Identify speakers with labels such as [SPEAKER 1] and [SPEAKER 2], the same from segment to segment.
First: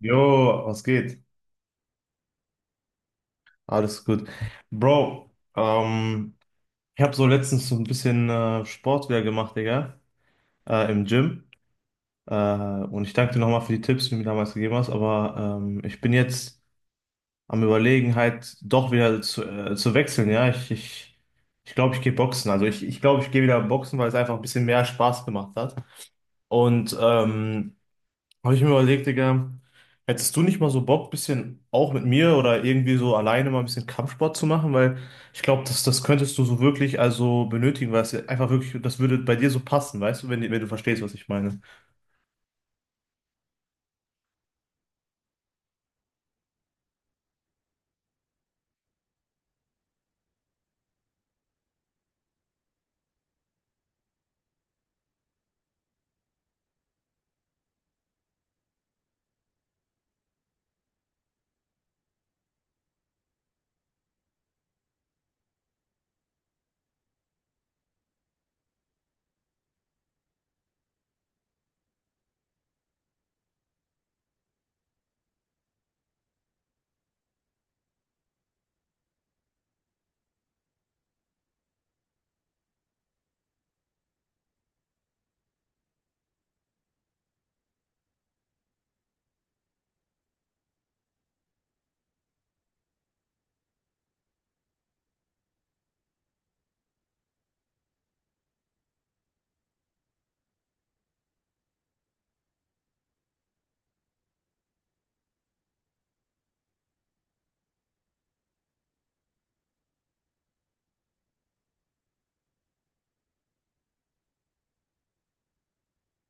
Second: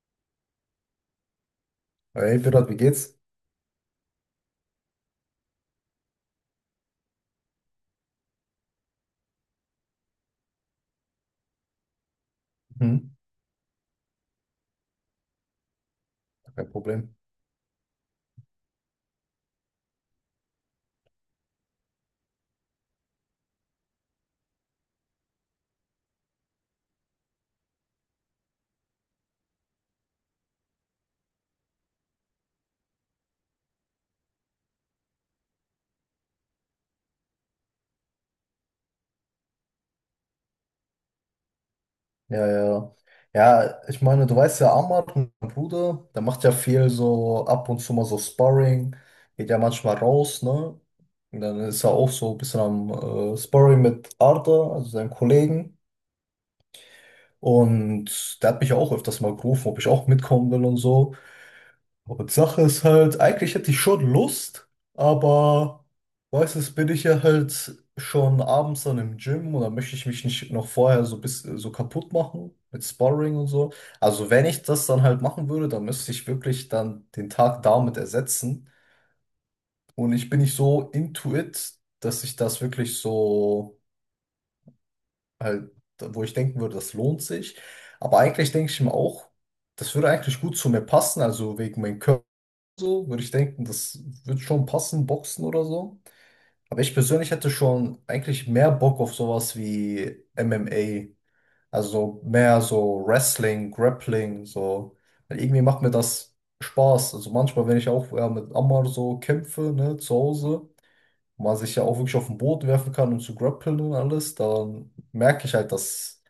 [SPEAKER 1] Jo, was geht?
[SPEAKER 2] Hey, Pirat, wie geht's?
[SPEAKER 1] Alles gut. Bro, ähm, ich habe so letztens so ein bisschen Sport wieder gemacht, Digga, im Gym. Äh,
[SPEAKER 2] Hm?
[SPEAKER 1] und ich danke dir nochmal für die Tipps, die du mir damals gegeben hast. Aber ich bin jetzt
[SPEAKER 2] Kein Problem.
[SPEAKER 1] am Überlegen, halt doch wieder zu wechseln, ja. Ich glaube, ich gehe boxen. Also ich glaube, ich gehe wieder boxen, weil es einfach ein bisschen mehr Spaß gemacht hat. Und habe ich mir überlegt, Digga, hättest du nicht mal so Bock, bisschen auch mit mir oder irgendwie so alleine mal ein bisschen Kampfsport zu machen? Weil ich glaube, das könntest du so wirklich also benötigen, weil es ja einfach wirklich, das würde bei dir so passen, weißt du, wenn du verstehst, was ich meine.
[SPEAKER 2] Ja, ja, ja. Ja, ich meine, du weißt ja, Amar, mein Bruder, der macht ja viel so ab und zu mal so Sparring, geht ja manchmal raus, ne? Und dann ist er auch so ein bisschen am Sparring mit Arda, also seinem Kollegen. Und der hat mich ja auch öfters mal gerufen, ob ich auch mitkommen will und so. Und Sache ist halt, eigentlich hätte ich schon Lust, aber weißt du, bin ich ja halt schon abends dann im Gym und dann möchte ich mich nicht noch vorher so bis so kaputt machen mit Sparring und so. Also wenn ich das dann halt machen würde, dann müsste ich wirklich dann den Tag damit ersetzen. Und ich bin nicht so into it, dass ich das wirklich so halt, wo ich denken würde, das lohnt sich. Aber eigentlich denke ich mir auch, das würde eigentlich gut zu mir passen, also wegen meinem Körper so, würde ich denken, das wird schon passen, Boxen oder so. Aber ich persönlich hätte schon eigentlich mehr Bock auf sowas wie MMA. Also so mehr so Wrestling, Grappling, so. Weil irgendwie macht mir das Spaß. Also manchmal, wenn ich auch ja, mit Ammar so kämpfe, ne, zu Hause, wo man sich ja auch wirklich auf den Boden werfen kann und zu grappeln und alles, dann merke ich halt, dass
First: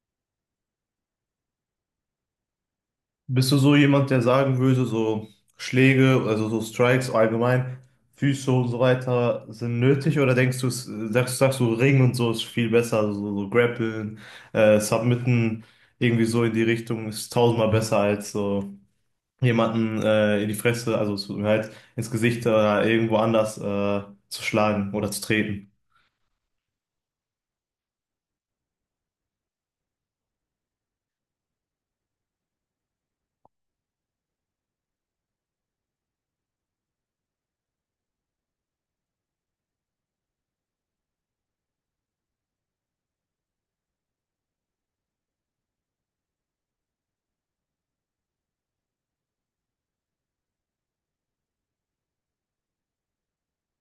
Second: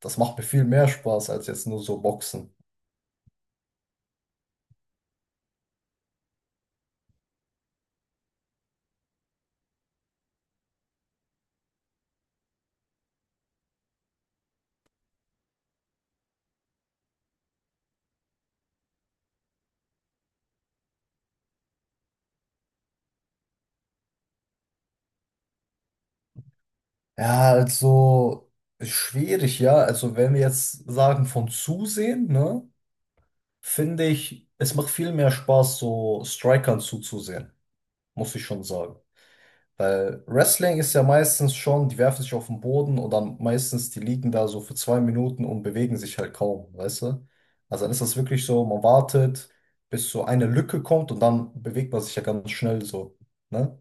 [SPEAKER 2] das macht mir viel mehr Spaß als jetzt nur so Boxen.
[SPEAKER 1] Bist du so jemand, der sagen würde, so Schläge, also so Strikes allgemein, Füße und so weiter sind nötig? Oder denkst du, sagst du, Ring und so ist viel besser, also so, so Grappeln, Submitten, irgendwie so in die Richtung ist tausendmal besser als so jemanden in die Fresse, also zu, halt ins Gesicht oder irgendwo anders zu schlagen oder zu treten.
[SPEAKER 2] Ja, also schwierig, ja. Also wenn wir jetzt sagen von zusehen, ne, finde ich, es macht viel mehr Spaß, so Strikern zuzusehen, muss ich schon sagen. Weil Wrestling ist ja meistens schon, die werfen sich auf den Boden und dann meistens, die liegen da so für 2 Minuten und bewegen sich halt kaum, weißt du? Also dann ist das wirklich so, man wartet, bis so eine Lücke kommt und dann bewegt man sich ja ganz schnell so, ne?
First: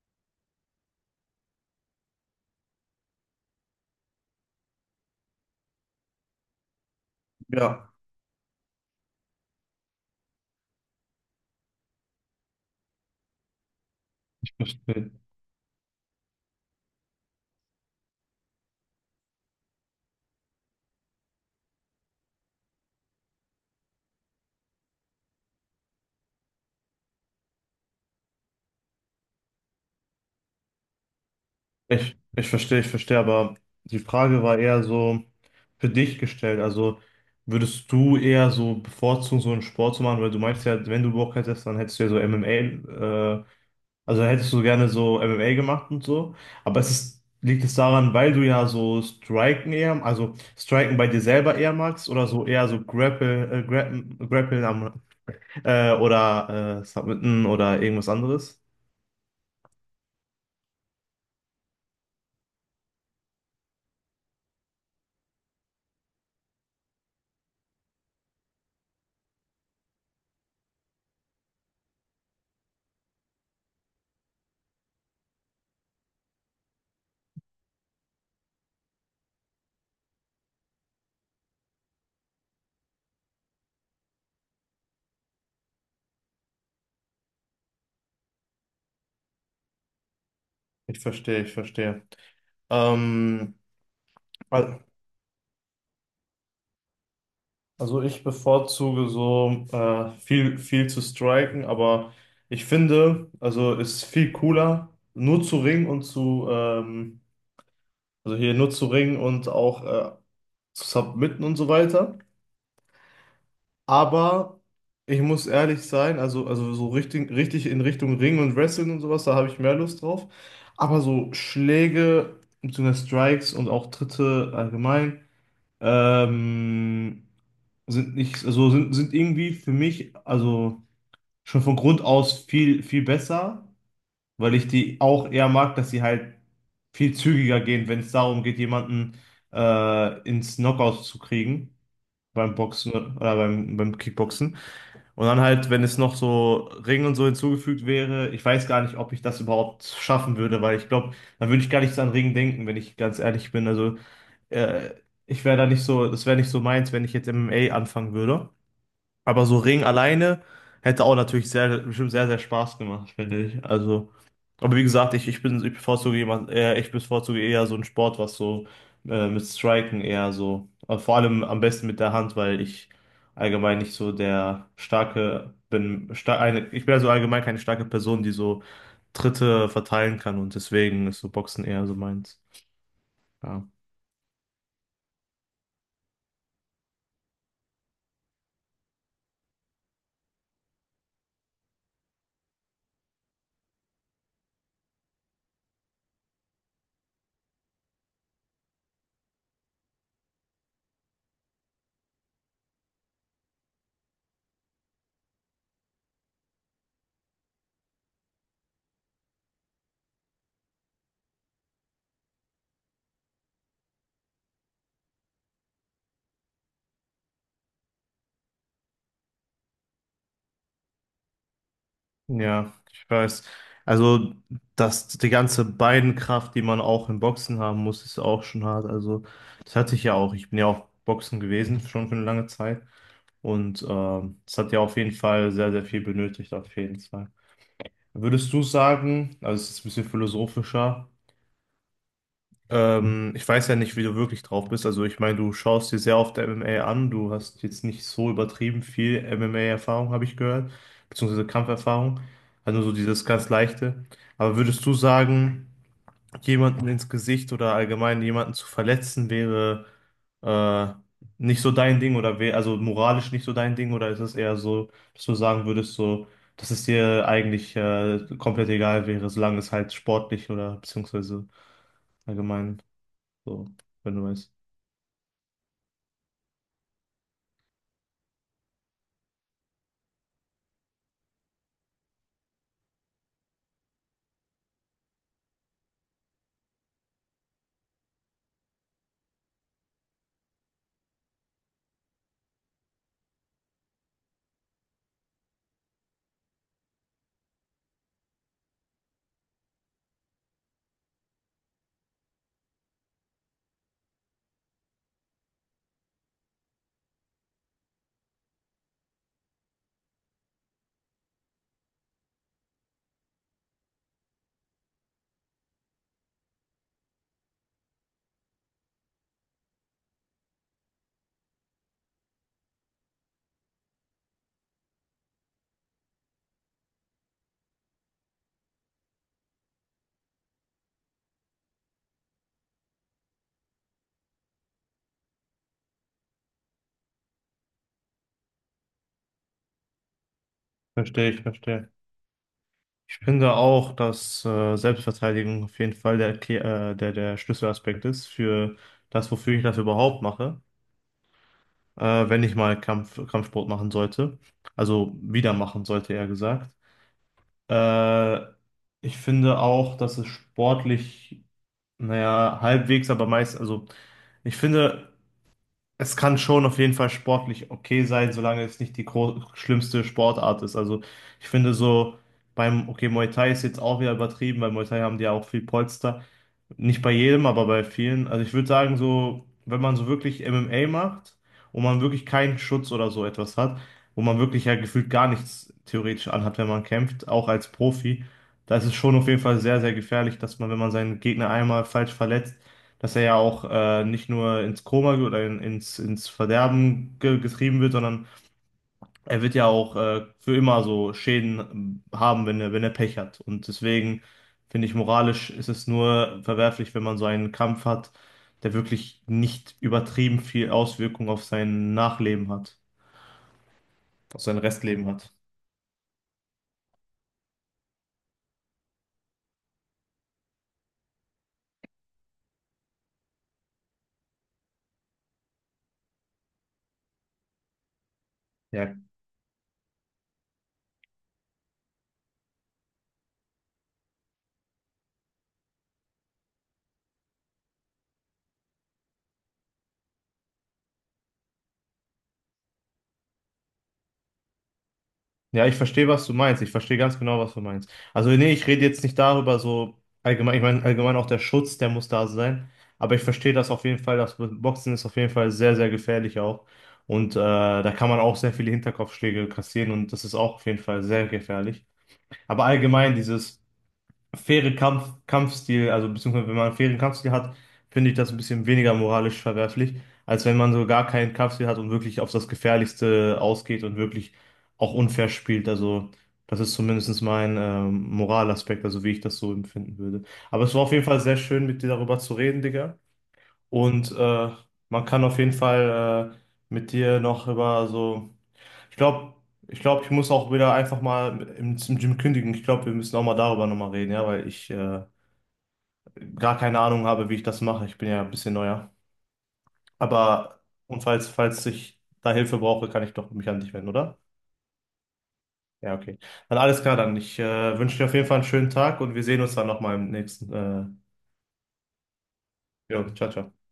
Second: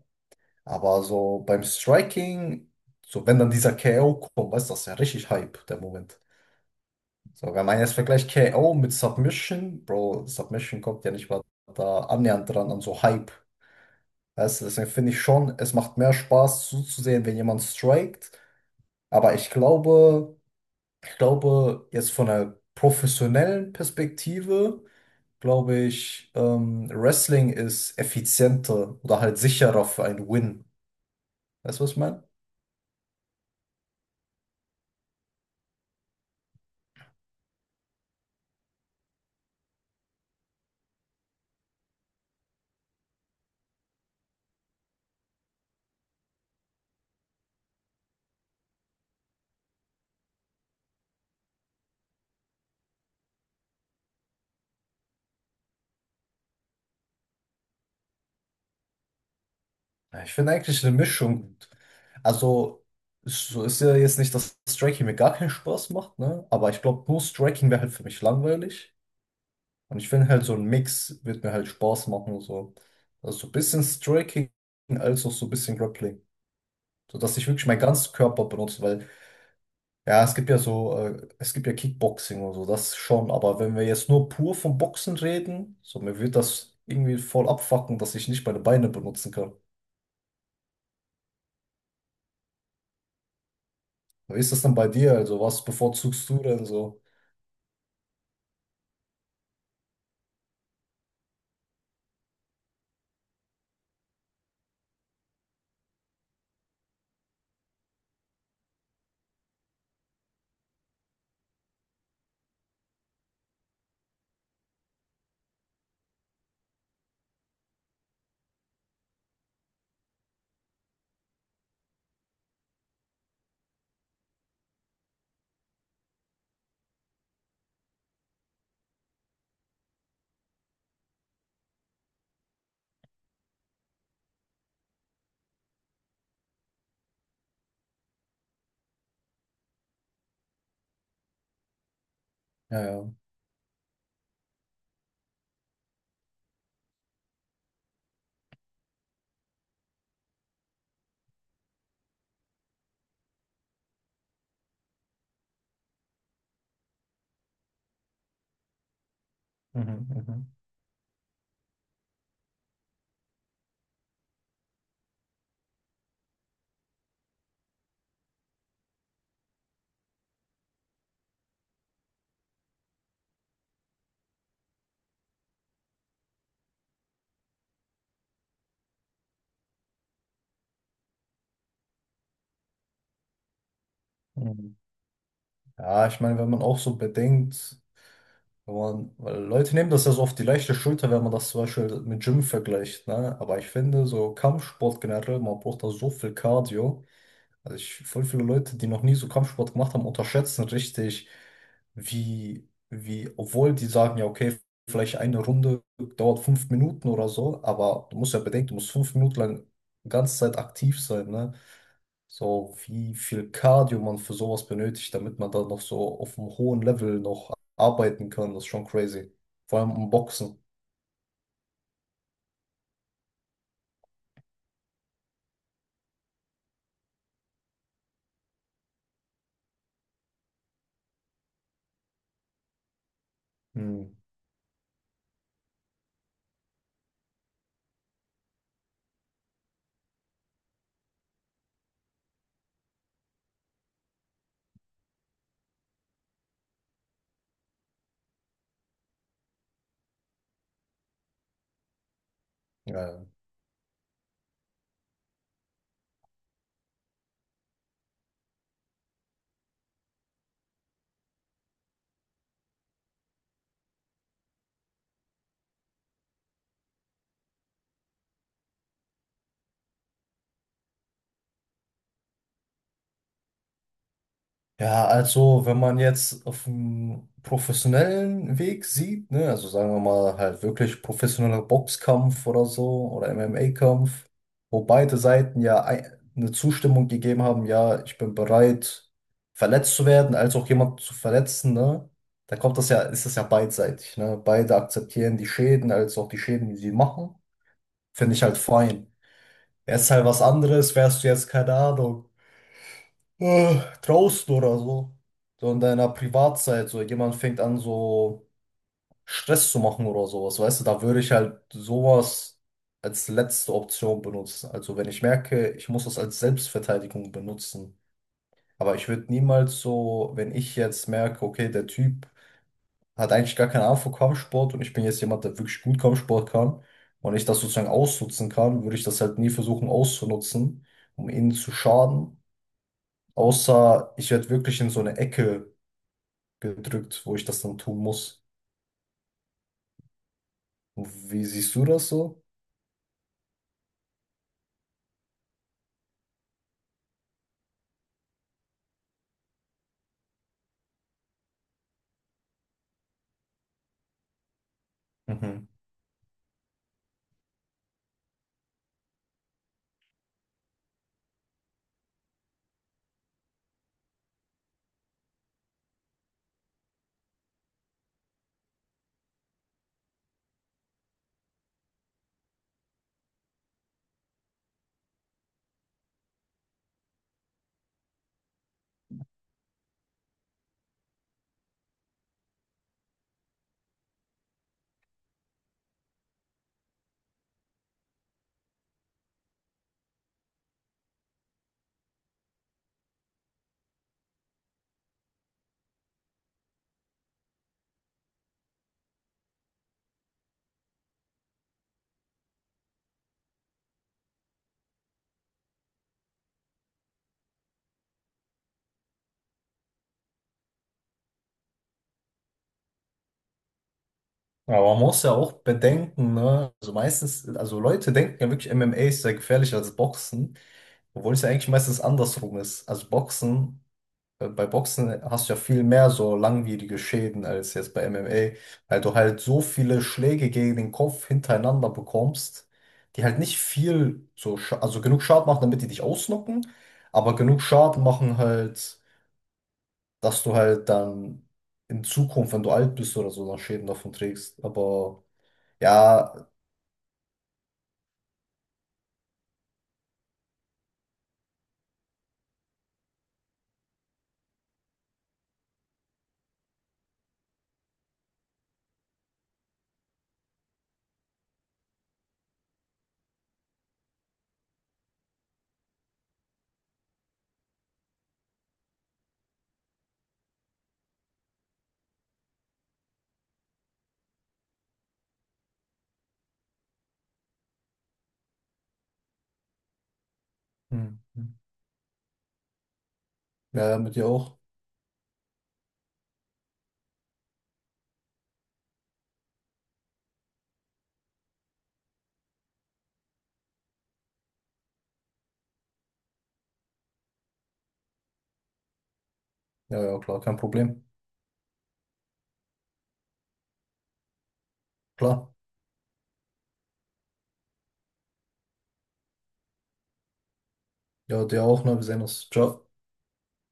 [SPEAKER 2] Aber so beim Striking, so wenn dann dieser KO kommt, weißt du, das ist ja richtig Hype, der Moment. So, wenn man
[SPEAKER 1] Ja,
[SPEAKER 2] jetzt vergleicht KO mit Submission, Bro, Submission kommt ja nicht mal da annähernd dran an so Hype.
[SPEAKER 1] ich
[SPEAKER 2] Weißt du, deswegen
[SPEAKER 1] verstehe.
[SPEAKER 2] finde ich schon, es macht mehr Spaß zuzusehen, wenn jemand strikt. Aber ich glaube, jetzt von einer professionellen Perspektive, glaube ich, Wrestling ist effizienter oder halt sicherer für einen Win. Weißt du, was ich
[SPEAKER 1] Ich,
[SPEAKER 2] meine?
[SPEAKER 1] ich verstehe, ich verstehe, aber die Frage war eher so für dich gestellt. Also würdest du eher so bevorzugen, so einen Sport zu machen, weil du meinst ja, wenn du Bock hättest, dann hättest du ja so MMA. Also hättest du gerne so MMA gemacht und so, aber es ist, liegt es daran, weil du ja so Striken eher, also Striken bei dir selber eher magst oder so eher so Grappeln am, oder Submitten oder irgendwas anderes?
[SPEAKER 2] Ja, ich finde eigentlich eine Mischung gut. Also, so ist ja jetzt nicht, dass Striking mir gar keinen Spaß macht, ne? Aber ich glaube, nur Striking wäre halt für mich langweilig. Und ich finde halt, so ein Mix wird mir halt Spaß machen. So. Also so ein bisschen Striking als auch so ein bisschen Grappling. So dass ich wirklich meinen ganzen Körper benutze, weil, ja, es gibt ja so, es gibt ja Kickboxing und so, das schon. Aber wenn wir jetzt nur pur vom Boxen reden, so mir wird das irgendwie voll abfucken, dass ich nicht meine Beine benutzen kann.
[SPEAKER 1] Ich verstehe, ich verstehe. Ähm,
[SPEAKER 2] Wie ist das denn
[SPEAKER 1] al-
[SPEAKER 2] bei dir? Also, was bevorzugst du denn so?
[SPEAKER 1] also ich bevorzuge so viel zu striken, aber ich finde, also ist viel cooler, nur zu ringen und zu, also hier nur zu ringen und auch zu submitten und so weiter. Aber ich muss ehrlich sein, also so richtig in Richtung Ring und Wrestling und sowas, da habe ich mehr Lust drauf. Aber so Schläge, beziehungsweise Strikes und auch Tritte allgemein, ähm, sind nicht, also sind, sind irgendwie für mich, also schon von Grund aus viel besser, weil ich die auch eher mag, dass sie halt viel zügiger gehen, wenn es darum geht, jemanden ins Knockout zu kriegen. Beim
[SPEAKER 2] Ja,
[SPEAKER 1] Boxen
[SPEAKER 2] ja.
[SPEAKER 1] oder beim Kickboxen. Und dann halt, wenn es noch so Ring und so hinzugefügt wäre, ich weiß gar nicht, ob ich das überhaupt schaffen würde, weil ich glaube, dann würde ich gar nicht so an Ring denken, wenn ich ganz ehrlich bin. Also, äh, ich wäre da nicht so, das wäre nicht so meins, wenn ich jetzt MMA anfangen würde. Aber so Ring
[SPEAKER 2] Mhm,
[SPEAKER 1] alleine
[SPEAKER 2] mhm,
[SPEAKER 1] hätte auch natürlich sehr, bestimmt sehr, sehr Spaß gemacht, finde ich. Also, aber wie gesagt, ich bevorzuge jemand, eher, ich bevorzuge eher so einen Sport, was so mit Striken eher so, vor allem am besten mit der Hand, weil ich allgemein nicht so der starke bin, ich bin also allgemein keine starke Person, die so Tritte verteilen kann und deswegen ist so Boxen eher so meins. Ja.
[SPEAKER 2] mhm. Ja, ich meine, wenn man auch so bedenkt, wenn man, weil Leute nehmen das ja so auf die leichte Schulter, wenn man das zum Beispiel mit Gym vergleicht, ne? Aber ich finde, so Kampfsport generell, man braucht da so viel Cardio. Also ich, voll viele Leute, die noch nie so Kampfsport gemacht haben, unterschätzen richtig, wie, obwohl die sagen, ja, okay, vielleicht eine Runde dauert 5 Minuten oder so, aber du musst ja bedenken, du musst 5 Minuten lang die ganze Zeit aktiv sein, ne? So, wie viel Cardio man für sowas benötigt, damit man da noch so auf einem hohen Level noch arbeiten kann, das ist schon crazy. Vor allem im Boxen.
[SPEAKER 1] Ja, ich weiß. Also, dass die ganze Beinkraft, die man auch im Boxen haben muss, ist auch schon hart. Also, das hatte ich ja auch. Ich bin ja auch Boxen gewesen, schon für eine lange Zeit. Und
[SPEAKER 2] Hm.
[SPEAKER 1] das hat ja auf jeden Fall sehr viel benötigt, auf jeden Fall. Würdest du sagen, also es ist ein bisschen philosophischer, ich weiß ja nicht, wie du wirklich drauf bist. Also ich meine, du schaust dir sehr oft MMA an. Du hast jetzt nicht so übertrieben viel MMA-Erfahrung, habe ich gehört, beziehungsweise Kampferfahrung. Also so
[SPEAKER 2] Ja,
[SPEAKER 1] dieses
[SPEAKER 2] ja.
[SPEAKER 1] ganz Leichte. Aber würdest du sagen, jemanden ins Gesicht oder allgemein jemanden zu verletzen wäre äh, nicht so dein Ding oder wäre also moralisch nicht so dein Ding oder ist es eher so, dass du sagen würdest, so, dass es dir eigentlich komplett egal wäre, solange es halt sportlich oder beziehungsweise allgemein so, wenn du weißt.
[SPEAKER 2] Ja, also wenn man jetzt auf dem professionellen Weg sieht, ne, also sagen wir mal halt wirklich professioneller Boxkampf oder so oder MMA-Kampf, wo beide Seiten ja ei- eine Zustimmung gegeben haben, ja, ich bin bereit, verletzt zu werden, als auch jemand zu verletzen, ne, da kommt das ja, ist das ja beidseitig, ne, beide akzeptieren die Schäden, als auch die Schäden, die sie machen, finde ich halt fein. Wäre es halt was anderes, wärst du jetzt, keine Ahnung äh, draußen oder so. So in deiner Privatzeit, so jemand fängt an, so Stress zu machen oder sowas, weißt du, da würde ich halt sowas als letzte Option benutzen. Also wenn ich merke, ich muss das als Selbstverteidigung benutzen. Aber ich würde niemals so, wenn ich jetzt merke, okay, der Typ hat eigentlich gar keine Ahnung von Kampfsport und ich bin jetzt jemand, der wirklich gut Kampfsport kann und ich das sozusagen ausnutzen kann, würde ich das halt nie versuchen auszunutzen, um ihnen zu schaden. Außer ich werde wirklich in so eine Ecke gedrückt, wo ich das dann tun muss. Wie siehst du
[SPEAKER 1] Verstehe.
[SPEAKER 2] das so?
[SPEAKER 1] Ich finde auch, dass Selbstverteidigung auf jeden Fall der, der Schlüsselaspekt ist für das, wofür ich das überhaupt mache, wenn ich mal Kampfsport machen sollte. Also wieder
[SPEAKER 2] Mhm.
[SPEAKER 1] machen sollte, eher gesagt. Äh, ich finde auch, dass es sportlich, naja, halbwegs, aber meist, also ich finde. Es kann schon auf jeden Fall sportlich okay sein, solange es nicht die schlimmste Sportart ist. Also ich finde so beim, okay, Muay Thai ist jetzt auch wieder übertrieben, weil Muay Thai haben die ja auch viel Polster, nicht bei jedem, aber bei vielen. Also ich würde sagen, so, wenn man so wirklich MMA macht und man wirklich keinen Schutz oder so etwas hat, wo man wirklich ja gefühlt gar nichts theoretisch anhat, wenn man kämpft, auch als Profi, da ist es schon auf jeden Fall sehr gefährlich, dass man, wenn man seinen Gegner einmal falsch verletzt, dass er ja auch nicht nur ins Koma ge- oder in, ins, ins Verderben ge getrieben wird, sondern er wird ja auch für immer so Schäden haben, wenn er Pech hat. Und deswegen finde ich, moralisch ist es nur verwerflich, wenn man so einen Kampf hat, der wirklich nicht übertrieben viel Auswirkung auf sein Nachleben hat, auf sein
[SPEAKER 2] Aber man
[SPEAKER 1] Restleben
[SPEAKER 2] muss
[SPEAKER 1] hat.
[SPEAKER 2] ja auch bedenken, ne? Also meistens, also Leute denken ja wirklich, MMA ist sehr gefährlich als Boxen, obwohl es ja eigentlich meistens andersrum ist. Also Boxen, bei Boxen hast du ja viel mehr so langwierige Schäden als jetzt bei MMA,
[SPEAKER 1] Ja,
[SPEAKER 2] weil du halt so viele Schläge gegen den Kopf hintereinander bekommst, die halt nicht viel so, also genug Schaden machen, damit die dich ausnocken, aber genug Schaden machen halt. Dass du halt dann in Zukunft, wenn du alt bist oder so, dann Schäden davon trägst. Aber
[SPEAKER 1] ja, ich verstehe, was du
[SPEAKER 2] ja,
[SPEAKER 1] meinst. Ich verstehe ganz genau, was du meinst. Also, nee, ich rede jetzt nicht darüber, so allgemein, ich meine, allgemein auch der Schutz, der muss da sein. Aber ich verstehe das auf jeden Fall. Das Boxen ist auf jeden Fall sehr gefährlich auch. Und da kann man auch sehr viele Hinterkopfschläge kassieren und das ist auch auf jeden Fall sehr gefährlich. Aber allgemein dieses faire Kampfstil, also beziehungsweise wenn man einen fairen Kampfstil hat, finde ich das ein bisschen weniger moralisch verwerflich, als wenn man so gar keinen Kampfstil hat und wirklich auf das Gefährlichste ausgeht und wirklich auch unfair spielt. Also das ist zumindest mein Moralaspekt, also wie ich das so empfinden würde. Aber es war auf jeden Fall
[SPEAKER 2] Hm.
[SPEAKER 1] sehr
[SPEAKER 2] Hm.
[SPEAKER 1] schön, mit dir darüber zu reden, Digga.
[SPEAKER 2] Ja, ja,
[SPEAKER 1] Und
[SPEAKER 2] mit dir auch.
[SPEAKER 1] man kann auf jeden Fall mit dir noch über so ich glaube, ich glaube, ich muss auch wieder einfach mal im Gym kündigen. Ich glaube, wir müssen auch mal darüber nochmal reden, ja, weil ich gar keine Ahnung habe, wie ich das mache. Ich bin ja ein bisschen neuer.
[SPEAKER 2] Ja, ja, klar, kein
[SPEAKER 1] Aber, und
[SPEAKER 2] Problem.
[SPEAKER 1] falls ich da Hilfe brauche, kann ich doch mich an dich wenden, oder?
[SPEAKER 2] Klar.
[SPEAKER 1] Ja, okay. Dann alles klar, dann. Ich wünsche dir auf jeden Fall einen schönen Tag und wir sehen uns dann nochmal im nächsten.
[SPEAKER 2] Ja, dir auch, ne? Wir sehen uns. Ciao.
[SPEAKER 1] Jo, ciao, ciao.